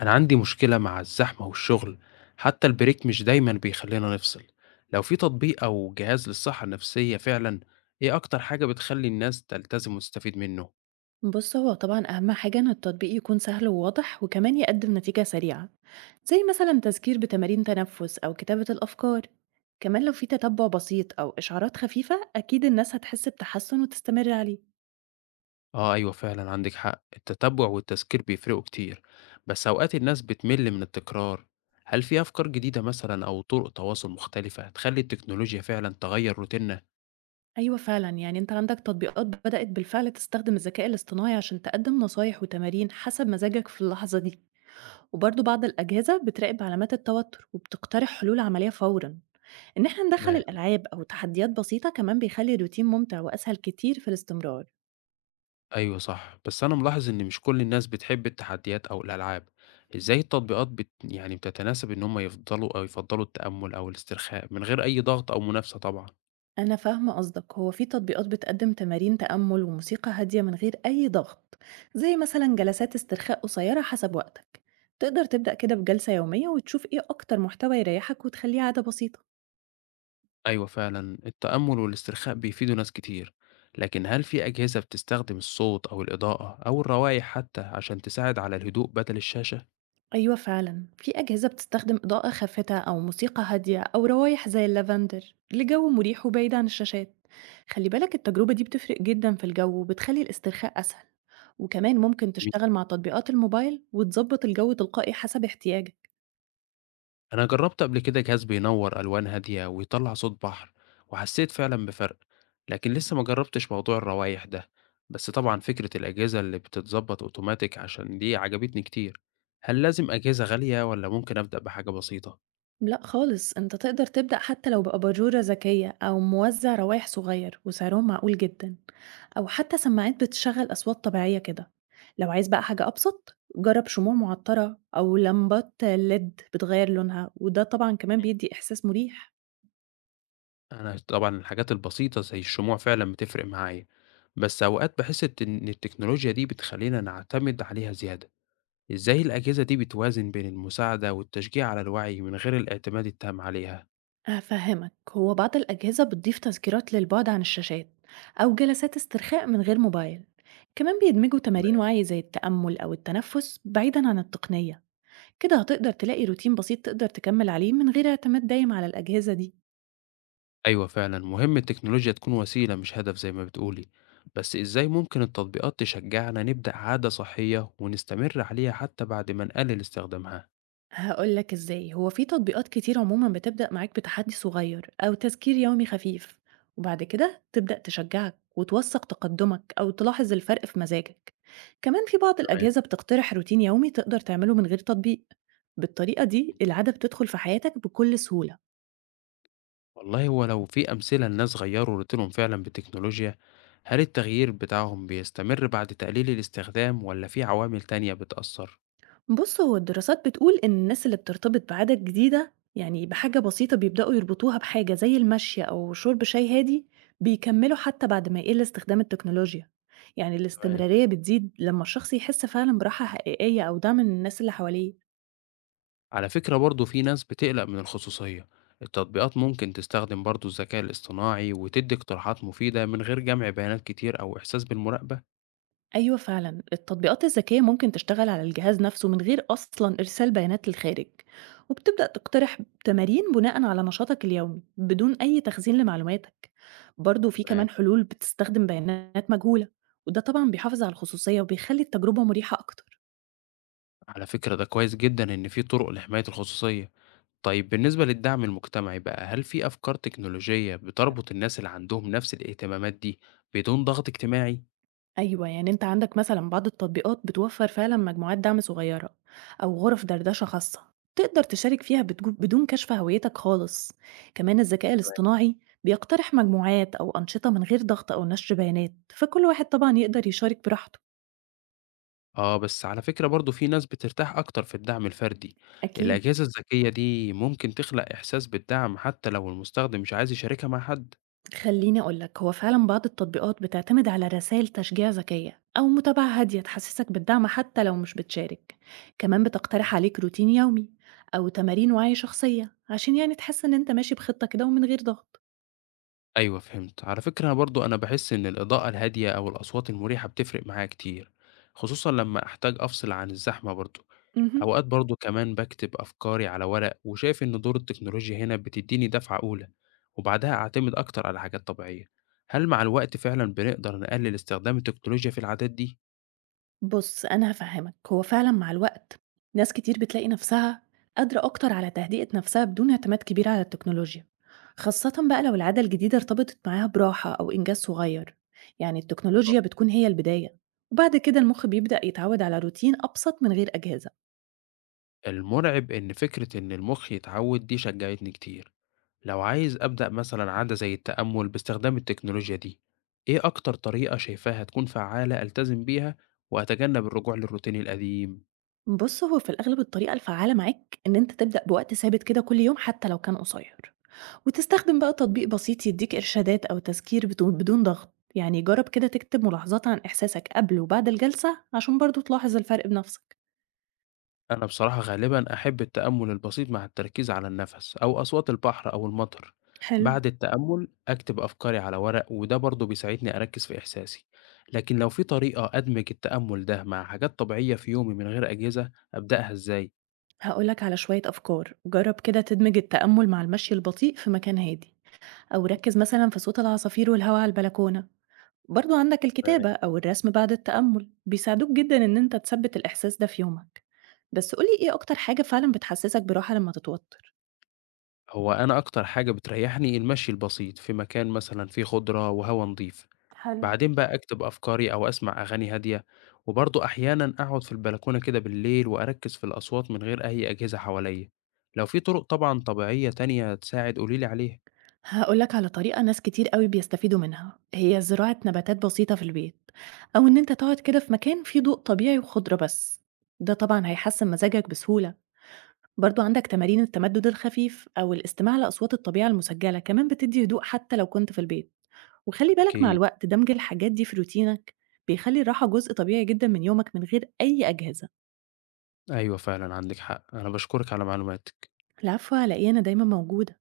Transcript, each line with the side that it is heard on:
left: أنا عندي مشكلة مع الزحمة والشغل. حتى البريك مش دايما بيخلينا نفصل. لو في تطبيق أو جهاز للصحة النفسية فعلا، إيه أكتر حاجة بتخلي الناس تلتزم وتستفيد منه؟
right: بص، هو طبعا أهم حاجة إن التطبيق يكون سهل وواضح، وكمان يقدم نتيجة سريعة، زي مثلا تذكير بتمارين تنفس أو كتابة الأفكار. كمان لو في تتبع بسيط أو إشعارات خفيفة، أكيد الناس هتحس بتحسن وتستمر عليه.
left: آه أيوة فعلا، عندك حق، التتبع والتذكير بيفرقوا كتير، بس أوقات الناس بتمل من التكرار. هل في أفكار جديدة مثلا أو طرق تواصل مختلفة تخلي التكنولوجيا فعلا تغير روتيننا؟
right: أيوة فعلا، يعني أنت عندك تطبيقات بدأت بالفعل تستخدم الذكاء الاصطناعي عشان تقدم نصايح وتمارين حسب مزاجك في اللحظة دي، وبرضه بعض الأجهزة بتراقب علامات التوتر وبتقترح حلول عملية فورا. إن إحنا ندخّل
left: تمام.
right: الألعاب أو تحديات بسيطة كمان بيخلّي الروتين ممتع وأسهل كتير في الاستمرار.
left: أيوه صح، بس أنا ملاحظ إن مش كل الناس بتحب التحديات أو الألعاب، إزاي التطبيقات بت يعني بتتناسب إن هم يفضلوا التأمل أو الاسترخاء من غير أي ضغط أو منافسة طبعًا؟
right: أنا فاهمة قصدك، هو في تطبيقات بتقدّم تمارين تأمُّل وموسيقى هادية من غير أي ضغط، زي مثلًا جلسات استرخاء قصيرة حسب وقتك. تقدر تبدأ كده بجلسة يومية وتشوف إيه أكتر محتوى يريّحك وتخلّيه عادة بسيطة.
left: أيوه فعلًا، التأمل والاسترخاء بيفيدوا ناس كتير، لكن هل في أجهزة بتستخدم الصوت أو الإضاءة أو الروايح حتى عشان تساعد على الهدوء بدل الشاشة؟
right: أيوة فعلا، في أجهزة بتستخدم إضاءة خافتة أو موسيقى هادية أو روايح زي اللافندر لجو مريح وبعيد عن الشاشات. خلي بالك التجربة دي بتفرق جدا في الجو وبتخلي الاسترخاء أسهل، وكمان ممكن تشتغل مع تطبيقات الموبايل وتظبط الجو تلقائي حسب احتياجك.
left: أنا جربت قبل كده جهاز بينور ألوان هادية ويطلع صوت بحر، وحسيت فعلا بفرق، لكن لسه ما جربتش موضوع الروايح ده. بس طبعا فكرة الأجهزة اللي بتتظبط أوتوماتيك عشان دي عجبتني كتير. هل لازم أجهزة غالية ولا ممكن أبدأ بحاجة بسيطة؟
right: لأ خالص، أنت تقدر تبدأ حتى لو بأباجورة ذكية أو موزع روايح صغير وسعرهم معقول جدًا، أو حتى سماعات بتشغل أصوات طبيعية كده. لو عايز بقى حاجة أبسط، جرب شموع معطرة أو لمبات LED بتغير لونها، وده طبعًا كمان بيدي إحساس مريح.
left: أنا طبعا الحاجات البسيطة زي الشموع فعلا بتفرق معايا، بس أوقات بحس إن التكنولوجيا دي بتخلينا نعتمد عليها زيادة. إزاي الأجهزة دي بتوازن بين المساعدة والتشجيع على الوعي من غير الاعتماد التام عليها؟
right: هافهمك، هو بعض الأجهزة بتضيف تذكيرات للبعد عن الشاشات أو جلسات استرخاء من غير موبايل، كمان بيدمجوا تمارين وعي زي التأمل أو التنفس بعيدًا عن التقنية. كده هتقدر تلاقي روتين بسيط تقدر تكمل عليه من غير اعتماد دايم على الأجهزة دي.
left: أيوة فعلا، مهم التكنولوجيا تكون وسيلة مش هدف زي ما بتقولي. بس إزاي ممكن التطبيقات تشجعنا نبدأ عادة صحية ونستمر عليها حتى بعد ما نقلل استخدامها؟
right: هقولك إزاي. هو في تطبيقات كتير عموما بتبدأ معاك بتحدي صغير أو تذكير يومي خفيف، وبعد كده تبدأ تشجعك وتوثق تقدمك أو تلاحظ الفرق في مزاجك. كمان في بعض
left: تمام.
right: الأجهزة بتقترح روتين يومي تقدر تعمله من غير تطبيق. بالطريقة دي العادة بتدخل في حياتك بكل سهولة.
left: والله، هو لو في أمثلة لناس غيروا روتينهم فعلا بالتكنولوجيا، هل التغيير بتاعهم بيستمر بعد تقليل الاستخدام ولا في عوامل تانية بتأثر؟
right: بُص، هو الدراسات بتقول إن الناس اللي بترتبط بعادة جديدة، يعني بحاجة بسيطة بيبدأوا يربطوها بحاجة زي المشي أو شرب شاي هادي، بيكملوا حتى بعد ما يقل استخدام التكنولوجيا. يعني
left: تمام.
right: الاستمرارية بتزيد لما الشخص يحس فعلًا براحة حقيقية أو دعم من الناس اللي حواليه.
left: على فكرة، برضو في ناس بتقلق من الخصوصية. التطبيقات ممكن تستخدم برضو الذكاء الاصطناعي وتدي اقتراحات مفيدة من غير جمع بيانات كتير أو إحساس بالمراقبة؟
right: أيوه فعلًا، التطبيقات الذكية ممكن تشتغل على الجهاز نفسه من غير أصلًا إرسال بيانات للخارج، وبتبدأ تقترح تمارين بناءً على نشاطك اليومي بدون أي تخزين لمعلوماتك. برضه في
left: تمام.
right: كمان حلول بتستخدم بيانات مجهولة، وده طبعًا بيحافظ على الخصوصية وبيخلي التجربة مريحة أكتر.
left: على فكرة، ده كويس جدا إن في طرق لحماية الخصوصية. طيب، بالنسبة للدعم المجتمعي بقى، هل في أفكار تكنولوجية بتربط الناس اللي عندهم نفس الاهتمامات دي بدون ضغط اجتماعي؟
right: أيوة، يعني أنت عندك مثلا بعض التطبيقات بتوفر فعلا مجموعات دعم صغيرة أو غرف دردشة خاصة تقدر تشارك فيها بدون كشف هويتك خالص. كمان الذكاء الاصطناعي بيقترح مجموعات أو أنشطة من غير ضغط أو نشر بيانات، فكل واحد طبعا يقدر يشارك براحته.
left: آه، بس على فكرة برضو في ناس بترتاح أكتر في الدعم الفردي.
right: أكيد.
left: الأجهزة الذكية دي ممكن تخلق إحساس بالدعم حتى لو المستخدم مش عايز يشاركها مع حد؟
right: خليني أقولك، هو فعلا بعض التطبيقات بتعتمد على رسائل تشجيع ذكية أو متابعة هادية تحسسك بالدعم حتى لو مش بتشارك. كمان بتقترح عليك روتين يومي أو تمارين وعي شخصية عشان يعني تحس إن أنت ماشي بخطة كده ومن غير ضغط.
left: أيوة فهمت. على فكرة، أنا برضو بحس إن الإضاءة الهادية أو الأصوات المريحة بتفرق معايا كتير، خصوصا لما أحتاج أفصل عن الزحمة. برضو
right: مهم.
left: أوقات برضه كمان باكتب أفكاري على ورق، وشايف إن دور التكنولوجيا هنا بتديني دفعة أولى، وبعدها أعتمد أكتر على حاجات طبيعية. هل مع الوقت فعلا بنقدر نقلل استخدام التكنولوجيا في العادات دي؟
right: بُص، أنا هافهّمك، هو فعلًا مع الوقت ناس كتير بتلاقي نفسها قادرة أكتر على تهدئة نفسها بدون اعتماد كبير على التكنولوجيا، خاصةً بقى لو العادة الجديدة ارتبطت معاها براحة أو إنجاز صغير. يعني التكنولوجيا بتكون هي البداية، وبعد كده المخ بيبدأ يتعود على روتين أبسط من غير أجهزة.
left: المرعب إن فكرة إن المخ يتعود دي شجعتني كتير. لو عايز أبدأ مثلا عادة زي التأمل باستخدام التكنولوجيا دي، إيه أكتر طريقة شايفاها تكون فعالة ألتزم بيها وأتجنب الرجوع للروتين القديم؟
right: بُص، هو في الأغلب الطريقة الفعّالة معاك إن أنت تبدأ بوقت ثابت كده كل يوم حتى لو كان قصير، وتستخدم بقى تطبيق بسيط يديك إرشادات أو تذكير بدون ضغط. يعني جرب كده تكتب ملاحظات عن إحساسك قبل وبعد الجلسة عشان برضو تلاحظ الفرق بنفسك.
left: أنا بصراحة غالبًا أحب التأمُّل البسيط مع التركيز على النَفَس أو أصوات البحر أو المطر.
right: حلو.
left: بعد التأمُّل أكتب أفكاري على ورق، وده برضه بيساعدني أركّز في إحساسي، لكن لو في طريقة أدمج التأمُّل ده مع حاجات طبيعية في يومي من غير أجهزة، أبدأها إزاي؟
right: هقولك على شوية أفكار. جرب كده تدمج التأمل مع المشي البطيء في مكان هادي، أو ركز مثلا في صوت العصافير والهواء على البلكونة. برضو عندك
left: تمام.
right: الكتابة أو الرسم بعد التأمل بيساعدوك جدا إن أنت تثبت الإحساس ده في يومك. بس قولي إيه أكتر حاجة فعلا بتحسسك براحة لما تتوتر.
left: هو أنا أكتر حاجة بتريّحني المشي البسيط في مكان مثلًا فيه خُضرة وهوا نضيف.
right: حلو.
left: بعدين بقى أكتب أفكاري أو أسمع أغاني هادية، وبرضه أحيانًا أقعد في البلكونة كده بالليل وأركّز في الأصوات من غير أي أجهزة حواليّا. لو في طرق طبعًا طبيعية تانية تساعد قولي لي عليها.
right: هاقول لك على طريقة ناس كتير أوي بيستفيدوا منها، هي زراعة نباتات بسيطة في البيت، أو إن أنت تقعد كده في مكان فيه ضوء طبيعي وخضرة بس، ده طبعًا هيحسن مزاجك بسهولة. برضو عندك تمارين التمدد الخفيف أو الاستماع لأصوات الطبيعة المسجلة، كمان بتدي هدوء حتى لو كنت في البيت. وخلي بالك مع
left: أكيد.
right: الوقت دمج الحاجات دي في روتينك بيخلي الراحة جزء طبيعي جدًا من يومك من غير أي أجهزة.
left: أيوه فعلًا عندِك حق، أنا باشكرِك على معلوماتِك.
right: العفو، هلاقيه أنا دايمًا موجودة.